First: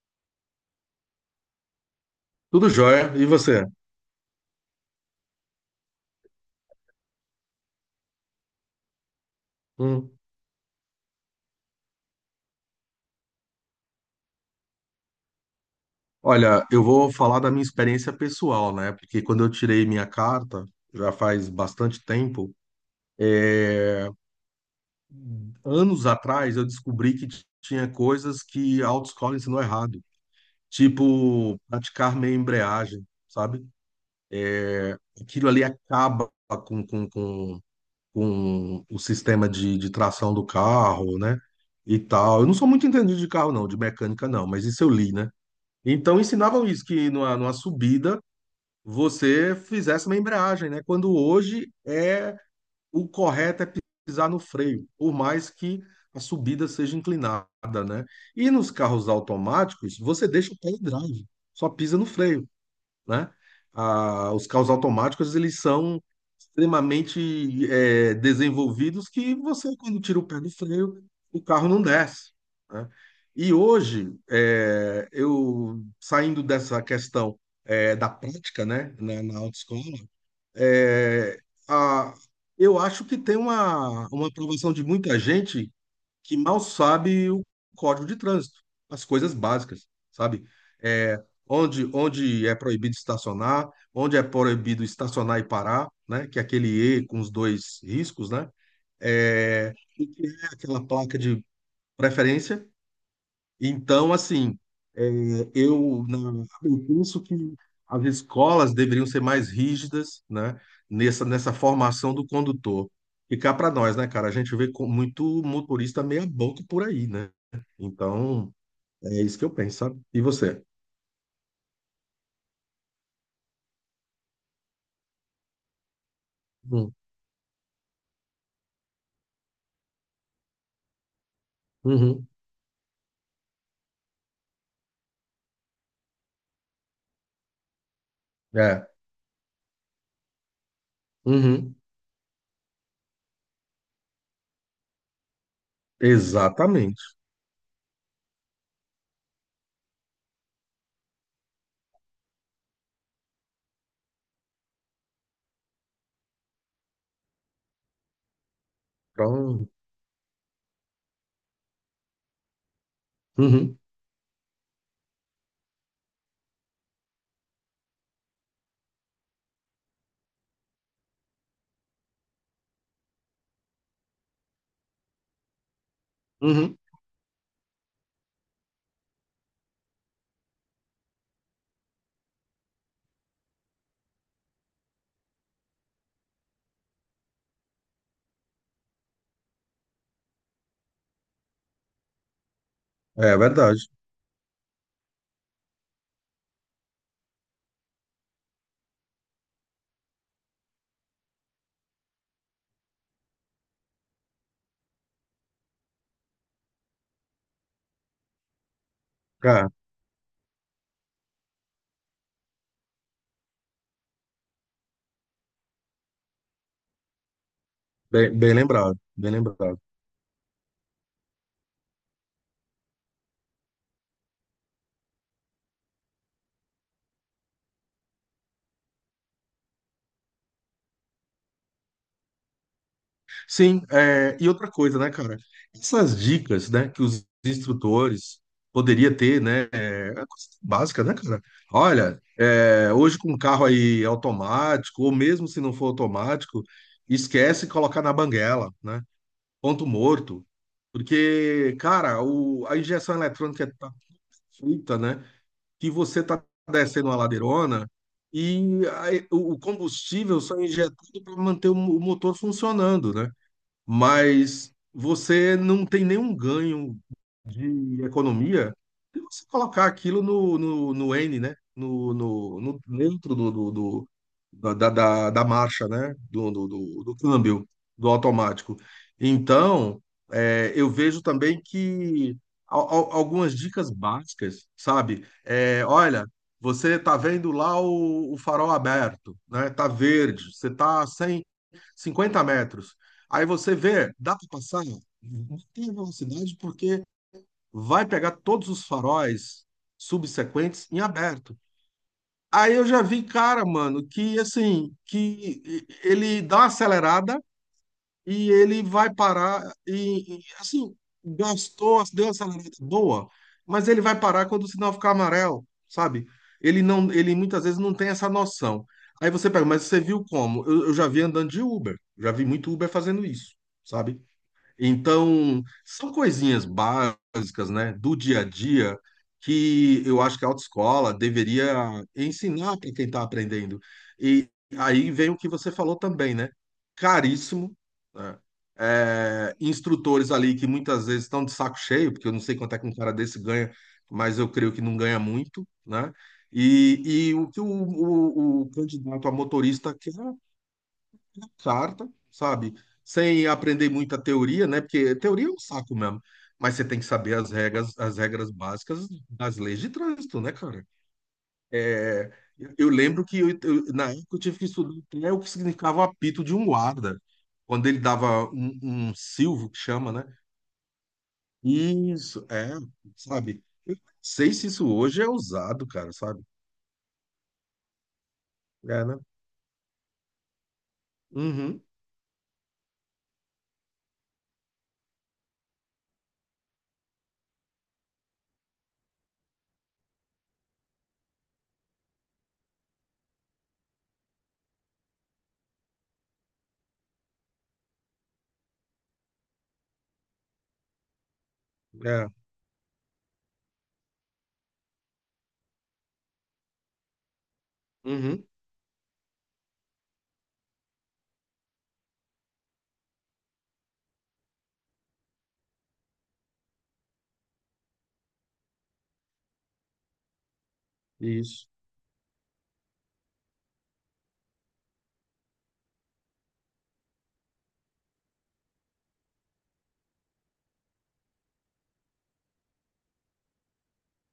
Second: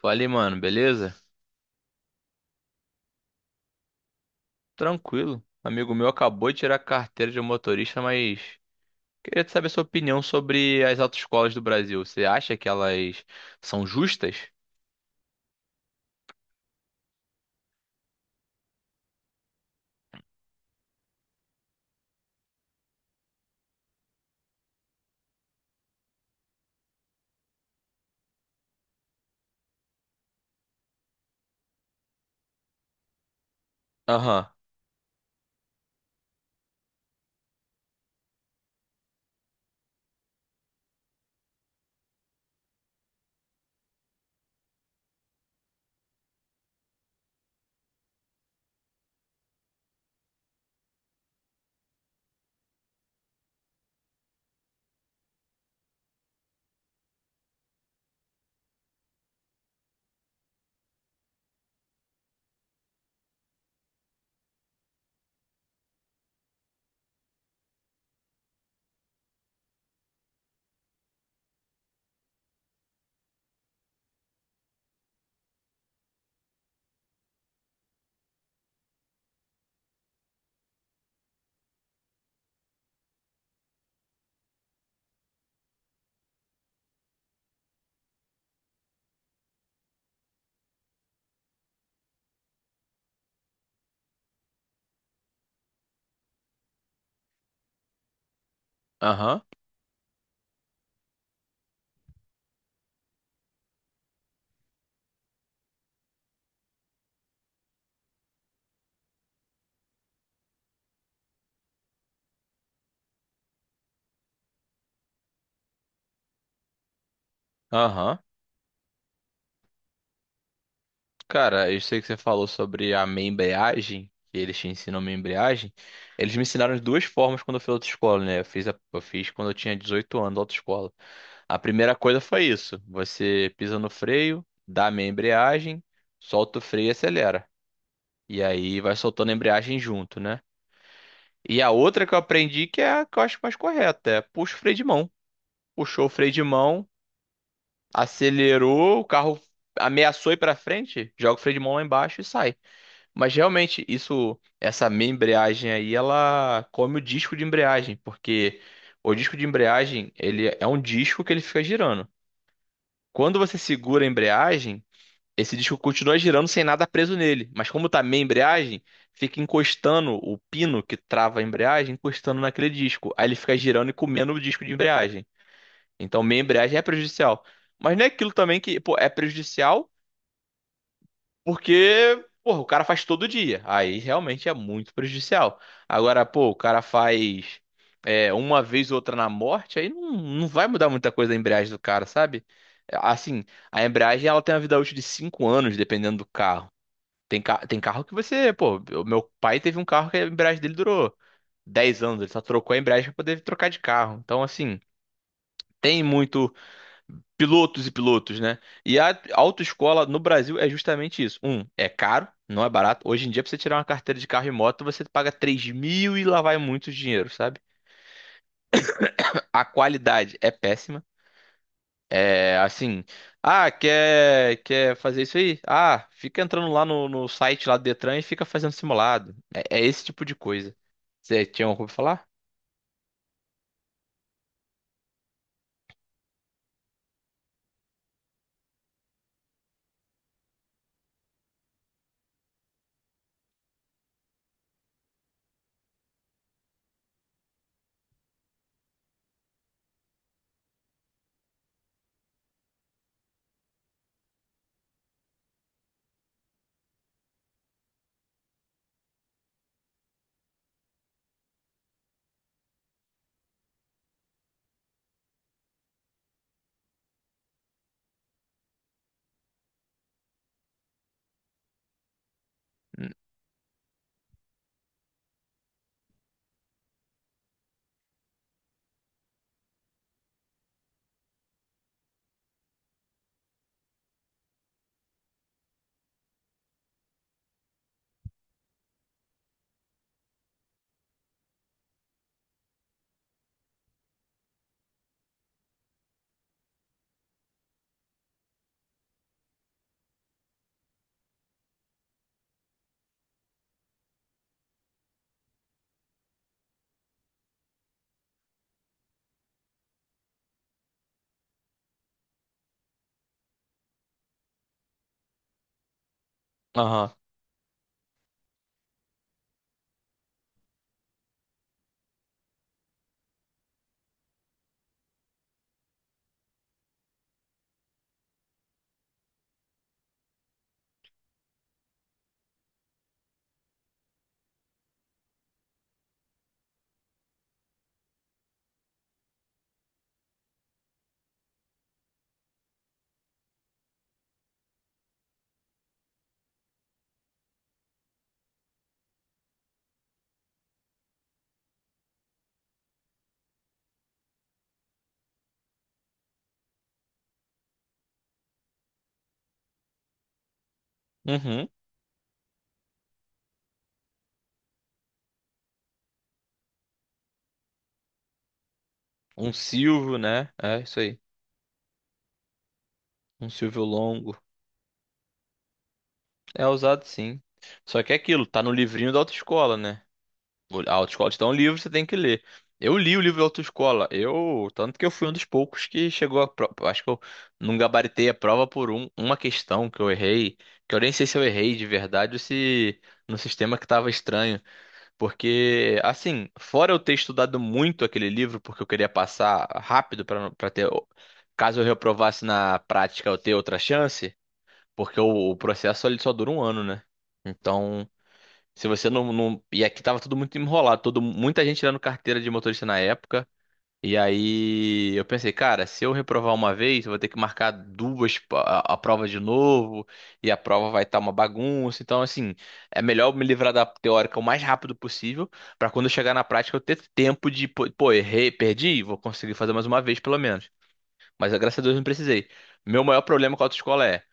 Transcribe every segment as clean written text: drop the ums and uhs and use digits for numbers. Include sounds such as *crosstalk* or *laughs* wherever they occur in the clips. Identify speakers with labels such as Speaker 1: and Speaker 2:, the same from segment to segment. Speaker 1: Falei, mano, beleza?
Speaker 2: Tudo jóia. E você?
Speaker 1: Tranquilo. Amigo meu acabou de tirar a carteira de motorista, mas queria te saber sua
Speaker 2: Hum.
Speaker 1: opinião sobre as autoescolas do Brasil. Você acha que elas são justas?
Speaker 2: Olha, eu vou falar da minha experiência pessoal, né? Porque quando eu tirei minha carta, já faz bastante tempo, anos atrás, eu descobri que tinha coisas que a autoescola ensinou errado. Tipo, praticar meia embreagem, sabe?
Speaker 1: Aham,
Speaker 2: Aquilo ali acaba com, com, com, com o sistema de tração do carro, né? E tal. Eu não sou muito entendido de carro, não, de mecânica, não, mas isso eu li, né? Então ensinavam isso, que numa subida você fizesse uma embreagem, né? Quando hoje é o correto é pisar no freio, por mais que a subida seja inclinada, né? E nos carros automáticos, você deixa o pé em drive, só pisa no freio, né? Ah, os carros automáticos, eles são extremamente desenvolvidos, que você, quando tira o pé do freio, o carro não desce, né? E hoje, eu saindo dessa questão da prática, né, na autoescola, é, a, eu acho que tem uma aprovação de muita gente que mal sabe o código de trânsito, as coisas básicas, sabe? É, onde é proibido estacionar, onde é proibido estacionar e parar, né? Que é aquele E com os dois riscos, né?
Speaker 1: aham,
Speaker 2: É, o que é aquela placa de preferência, então, assim, é, eu penso que as escolas deveriam ser mais rígidas, né, nessa formação do condutor. E cá para nós, né, cara? A gente vê com muito motorista meia-boca por aí, né?
Speaker 1: aham.
Speaker 2: Então, é isso que eu penso, sabe? E você?
Speaker 1: Cara, eu sei que você falou sobre a minha embreagem, que eles te ensinam minha embreagem. Eles me ensinaram de
Speaker 2: Hum.
Speaker 1: duas formas quando eu fiz autoescola, né? Eu fiz quando eu tinha 18 anos, autoescola. A primeira coisa
Speaker 2: Uhum.
Speaker 1: foi isso: você pisa no freio, dá a meia embreagem, solta o freio e acelera. E aí
Speaker 2: É.
Speaker 1: vai soltando a embreagem junto, né? E a
Speaker 2: Uhum.
Speaker 1: outra que eu aprendi que é a que eu acho mais correta, é puxa o freio de mão. Puxou o freio de mão,
Speaker 2: Exatamente.
Speaker 1: acelerou, o carro ameaçou ir pra frente, joga o freio de mão lá embaixo e sai. Mas realmente isso, essa meia embreagem aí, ela come o disco de embreagem, porque o disco de
Speaker 2: Então,
Speaker 1: embreagem, ele é um disco que ele fica girando. Quando você
Speaker 2: uhum.
Speaker 1: segura a embreagem, esse disco continua girando sem nada preso nele, mas como tá meia embreagem, fica encostando o pino que trava a embreagem, encostando naquele disco. Aí ele fica girando e comendo o disco de embreagem. Então meia embreagem
Speaker 2: Uhum.
Speaker 1: é prejudicial. Mas não é aquilo também que, pô, é prejudicial porque, porra, o cara faz todo dia. Aí realmente é muito prejudicial. Agora, pô, o cara faz é, uma vez ou outra na morte, aí não vai mudar muita coisa a embreagem do cara, sabe?
Speaker 2: É
Speaker 1: Assim,
Speaker 2: verdade.
Speaker 1: a embreagem ela tem uma vida útil de 5 anos, dependendo do carro. Tem carro que você, pô, o meu pai teve um carro que a embreagem dele durou 10 anos, ele só trocou a embreagem pra poder trocar de carro. Então, assim, tem muito pilotos e pilotos, né? E a
Speaker 2: Cara,
Speaker 1: autoescola no Brasil é justamente isso. Um, é caro, não é barato. Hoje em dia, pra você tirar uma carteira de carro e moto, você paga 3 mil e lá vai muito dinheiro, sabe?
Speaker 2: bem lembrado. Bem
Speaker 1: A
Speaker 2: lembrado.
Speaker 1: qualidade é péssima. É assim, ah, quer fazer isso aí? Ah, fica entrando lá no site lá do Detran e fica fazendo simulado. É, é esse tipo de coisa. Você tinha algo pra falar?
Speaker 2: Sim, e outra coisa, né, cara? Essas dicas, né, que os instrutores poderia ter, né, é uma coisa básica, né, cara? Olha, hoje com um carro aí automático, ou mesmo se não for automático, esquece colocar na banguela, né? Ponto morto. Porque, cara, a injeção eletrônica tá feita, né, que você tá descendo uma ladeirona e aí o combustível só é injetado para manter o o motor funcionando, né? Mas você não tem nenhum ganho de economia se você colocar aquilo no N, né?
Speaker 1: Hum.
Speaker 2: Dentro da marcha, né? Do câmbio, do automático. Então, eu vejo também que algumas dicas básicas, sabe? É, olha, você tá vendo lá o farol aberto, né? Tá verde, você tá sem 50 metros. Aí você vê, dá para passar? Não tem velocidade porque vai pegar todos os faróis subsequentes em aberto. Aí eu já vi, cara, mano, que assim, que ele dá uma acelerada e ele vai parar e, assim, gastou, deu uma acelerada boa, mas ele vai parar quando o sinal ficar amarelo, sabe? Ele não,
Speaker 1: Aham.
Speaker 2: ele muitas vezes não tem essa noção. Aí você pega, mas você viu como? Eu já vi andando de Uber, já vi muito Uber fazendo isso, sabe? Então, são coisinhas básicas, né, do dia a dia que eu acho que a autoescola deveria ensinar para quem está aprendendo. E aí vem o que você falou também, né? Caríssimo, né? É, instrutores ali que muitas vezes estão de saco cheio, porque eu não sei quanto é que um cara desse ganha, mas eu creio que não ganha muito, né? E, e o que o candidato a motorista quer Sarta, sabe? Sem aprender muita teoria, né? Porque teoria é um saco mesmo. Mas você tem que saber as regras básicas das leis de trânsito, né, cara?
Speaker 1: Uhum.
Speaker 2: É, eu lembro que na época eu tive que estudar até o que significava o apito de um guarda, quando ele dava um, um
Speaker 1: Um
Speaker 2: silvo, que chama,
Speaker 1: Silvio,
Speaker 2: né?
Speaker 1: né? É isso aí.
Speaker 2: Isso, é,
Speaker 1: Um
Speaker 2: sabe?
Speaker 1: Silvio
Speaker 2: Eu não
Speaker 1: longo.
Speaker 2: sei se isso hoje é usado, cara, sabe?
Speaker 1: É usado sim. Só que é aquilo, tá no
Speaker 2: É,
Speaker 1: livrinho da
Speaker 2: né?
Speaker 1: autoescola, né? A autoescola te dá um livro,
Speaker 2: Uhum,
Speaker 1: você tem que ler. Eu li o livro da autoescola. Eu, tanto que eu fui um dos poucos que chegou a prova. Acho que eu não gabaritei a prova por uma questão que eu errei, que eu nem sei se eu errei de verdade ou se no sistema que estava estranho, porque assim, fora eu ter estudado muito aquele livro porque eu queria passar rápido para ter, caso eu
Speaker 2: é,
Speaker 1: reprovasse na prática, eu ter outra chance, porque o processo ele só dura 1 ano, né? Então,
Speaker 2: uhum,
Speaker 1: se você e aqui tava tudo muito enrolado, todo muita gente tirando carteira de motorista na época. E aí eu pensei, cara, se eu reprovar uma vez, eu vou ter que marcar a prova de novo, e a prova vai estar uma
Speaker 2: isso,
Speaker 1: bagunça. Então, assim, é melhor eu me livrar da teórica o mais rápido possível, pra quando eu chegar na prática eu ter tempo de, pô, errei, perdi, vou conseguir fazer mais uma vez pelo menos. Mas graças a Deus não precisei. Meu maior problema com a autoescola é,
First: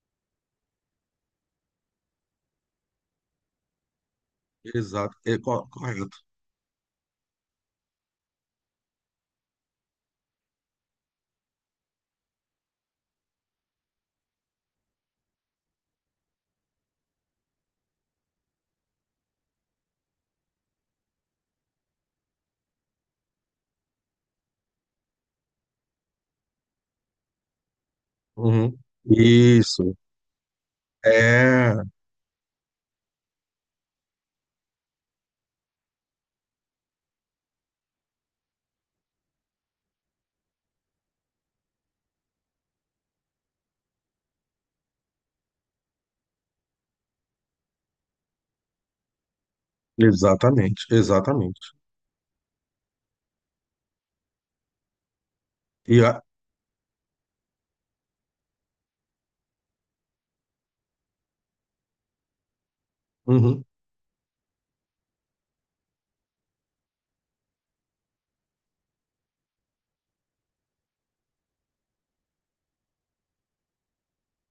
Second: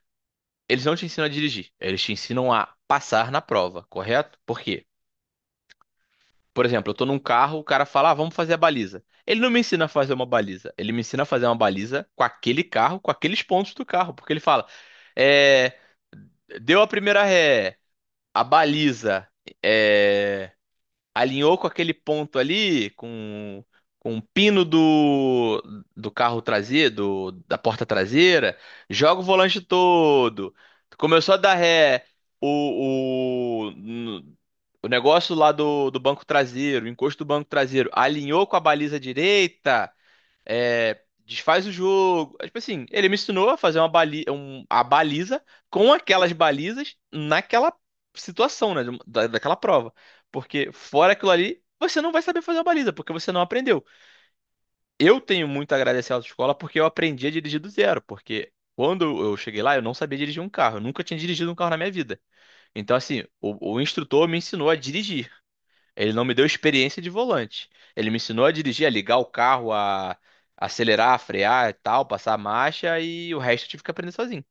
Speaker 1: eles não te ensinam a dirigir, eles te ensinam a passar na prova, correto? Por quê?
Speaker 2: exato, correto.
Speaker 1: Por exemplo, eu tô num carro, o cara fala, ah, vamos fazer a baliza. Ele não me ensina a fazer uma baliza. Ele me ensina a fazer uma baliza com aquele carro, com aqueles pontos do carro. Porque ele fala, é, deu a primeira ré, a baliza, é, alinhou com aquele ponto ali, com o pino do carro traseiro, da porta traseira,
Speaker 2: Uhum.
Speaker 1: joga o volante
Speaker 2: Isso.
Speaker 1: todo. Começou a dar
Speaker 2: É,
Speaker 1: ré, o, no- o negócio lá do banco traseiro, o encosto do banco traseiro, alinhou com a baliza direita, é, desfaz o jogo. É, tipo assim, ele me ensinou a fazer uma a baliza com aquelas balizas naquela situação, né? Daquela prova. Porque
Speaker 2: exatamente,
Speaker 1: fora aquilo
Speaker 2: exatamente.
Speaker 1: ali, você não vai saber fazer uma baliza, porque você não aprendeu. Eu tenho muito a
Speaker 2: E, a-
Speaker 1: agradecer à autoescola porque eu aprendi a dirigir do zero, porque. Quando eu cheguei lá, eu não sabia dirigir um carro. Eu nunca tinha dirigido um carro na minha vida. Então, assim,
Speaker 2: uhum,
Speaker 1: o instrutor me ensinou a dirigir. Ele não me deu experiência de volante. Ele me ensinou a dirigir, a ligar o carro, a acelerar, a frear e tal, passar a marcha e o resto eu tive que aprender sozinho.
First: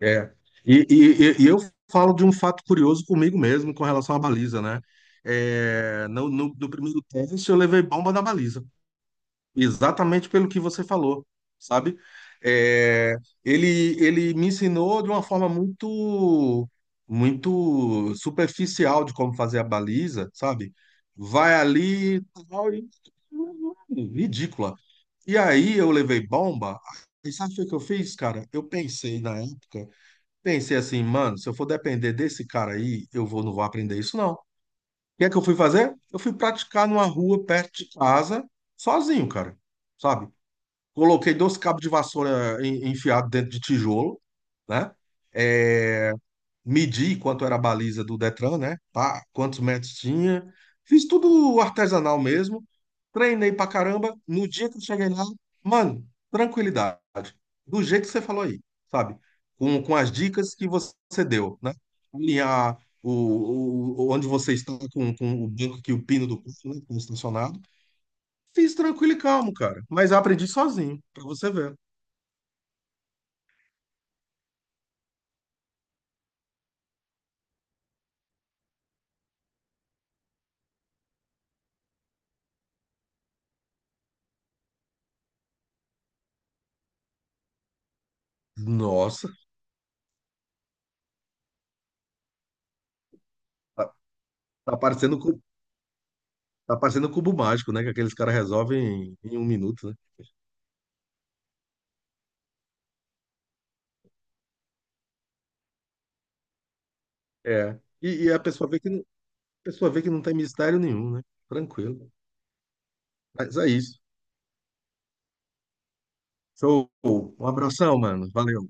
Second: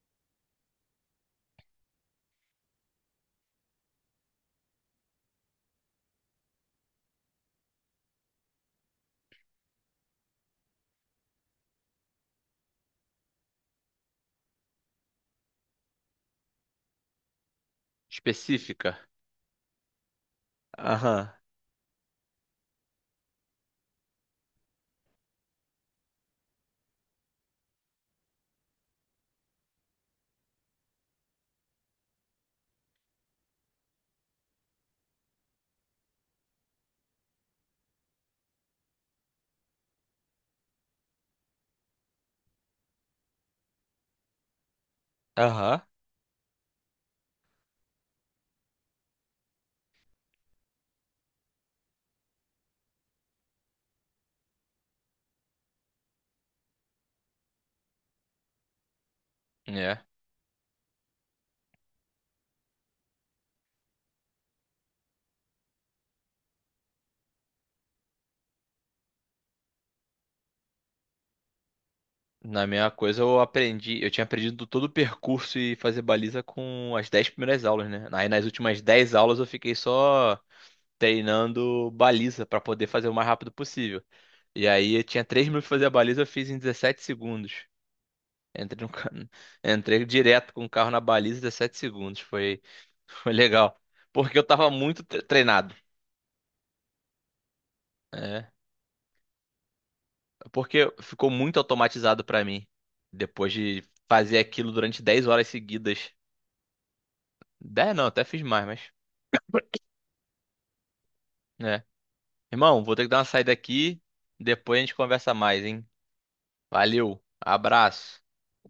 Speaker 2: é. Eu falo de um fato curioso comigo mesmo com relação à baliza, né? É, no primeiro teste eu levei bomba na baliza. Exatamente pelo que você falou, sabe? É, ele me ensinou de uma forma muito, muito
Speaker 1: Específica.
Speaker 2: superficial de como fazer a baliza, sabe?
Speaker 1: Aham,
Speaker 2: Vai ali, tal, e- ridícula. E aí eu levei bomba. E sabe o que eu fiz, cara? Eu pensei na época, pensei assim, mano, se eu for depender desse cara aí, eu vou, não vou aprender isso, não. O que é que eu fui fazer? Eu fui praticar numa rua perto de casa, sozinho, cara. Sabe? Coloquei dois cabos de vassoura enfiado dentro de tijolo, né?
Speaker 1: aham.
Speaker 2: É, medi quanto era a baliza do Detran, né? Pá, quantos metros tinha. Fiz tudo artesanal mesmo. Treinei pra caramba. No dia que eu cheguei lá, mano, tranquilidade. Do jeito que você falou aí, sabe? Com
Speaker 1: É.
Speaker 2: as dicas que você deu, né? Alinhar onde você está com o banco que o pino do carro, né? Que está estacionado. Fiz tranquilo e calmo, cara. Mas aprendi sozinho, pra você ver.
Speaker 1: Na minha coisa eu aprendi, eu tinha aprendido todo o percurso e fazer baliza com as 10 primeiras aulas, né? Aí nas últimas 10 aulas eu fiquei só treinando baliza pra poder fazer o mais rápido possível. E aí eu tinha 3 minutos pra fazer a baliza, eu fiz em 17 segundos. Entrei, no ca-
Speaker 2: Nossa,
Speaker 1: *laughs* entrei direto com o carro na baliza em 17 segundos. Foi, *laughs* foi legal.
Speaker 2: tá,
Speaker 1: Porque eu tava
Speaker 2: tá
Speaker 1: muito
Speaker 2: parecendo, cu-
Speaker 1: treinado.
Speaker 2: tá parecendo cubo mágico, né? Que aqueles caras
Speaker 1: É,
Speaker 2: resolvem em, em 1 minuto, né?
Speaker 1: porque ficou muito automatizado pra mim. Depois de fazer aquilo durante 10 horas seguidas.
Speaker 2: É.
Speaker 1: 10 não, até
Speaker 2: E, e a
Speaker 1: fiz mais,
Speaker 2: pessoa vê
Speaker 1: mas.
Speaker 2: que, a pessoa vê que não tem mistério nenhum, né?
Speaker 1: É.
Speaker 2: Tranquilo.
Speaker 1: Irmão, vou ter que dar uma saída
Speaker 2: Mas é isso.
Speaker 1: aqui. Depois a gente conversa mais, hein?
Speaker 2: Show.
Speaker 1: Valeu,
Speaker 2: Um abração,
Speaker 1: abraço.
Speaker 2: mano. Valeu.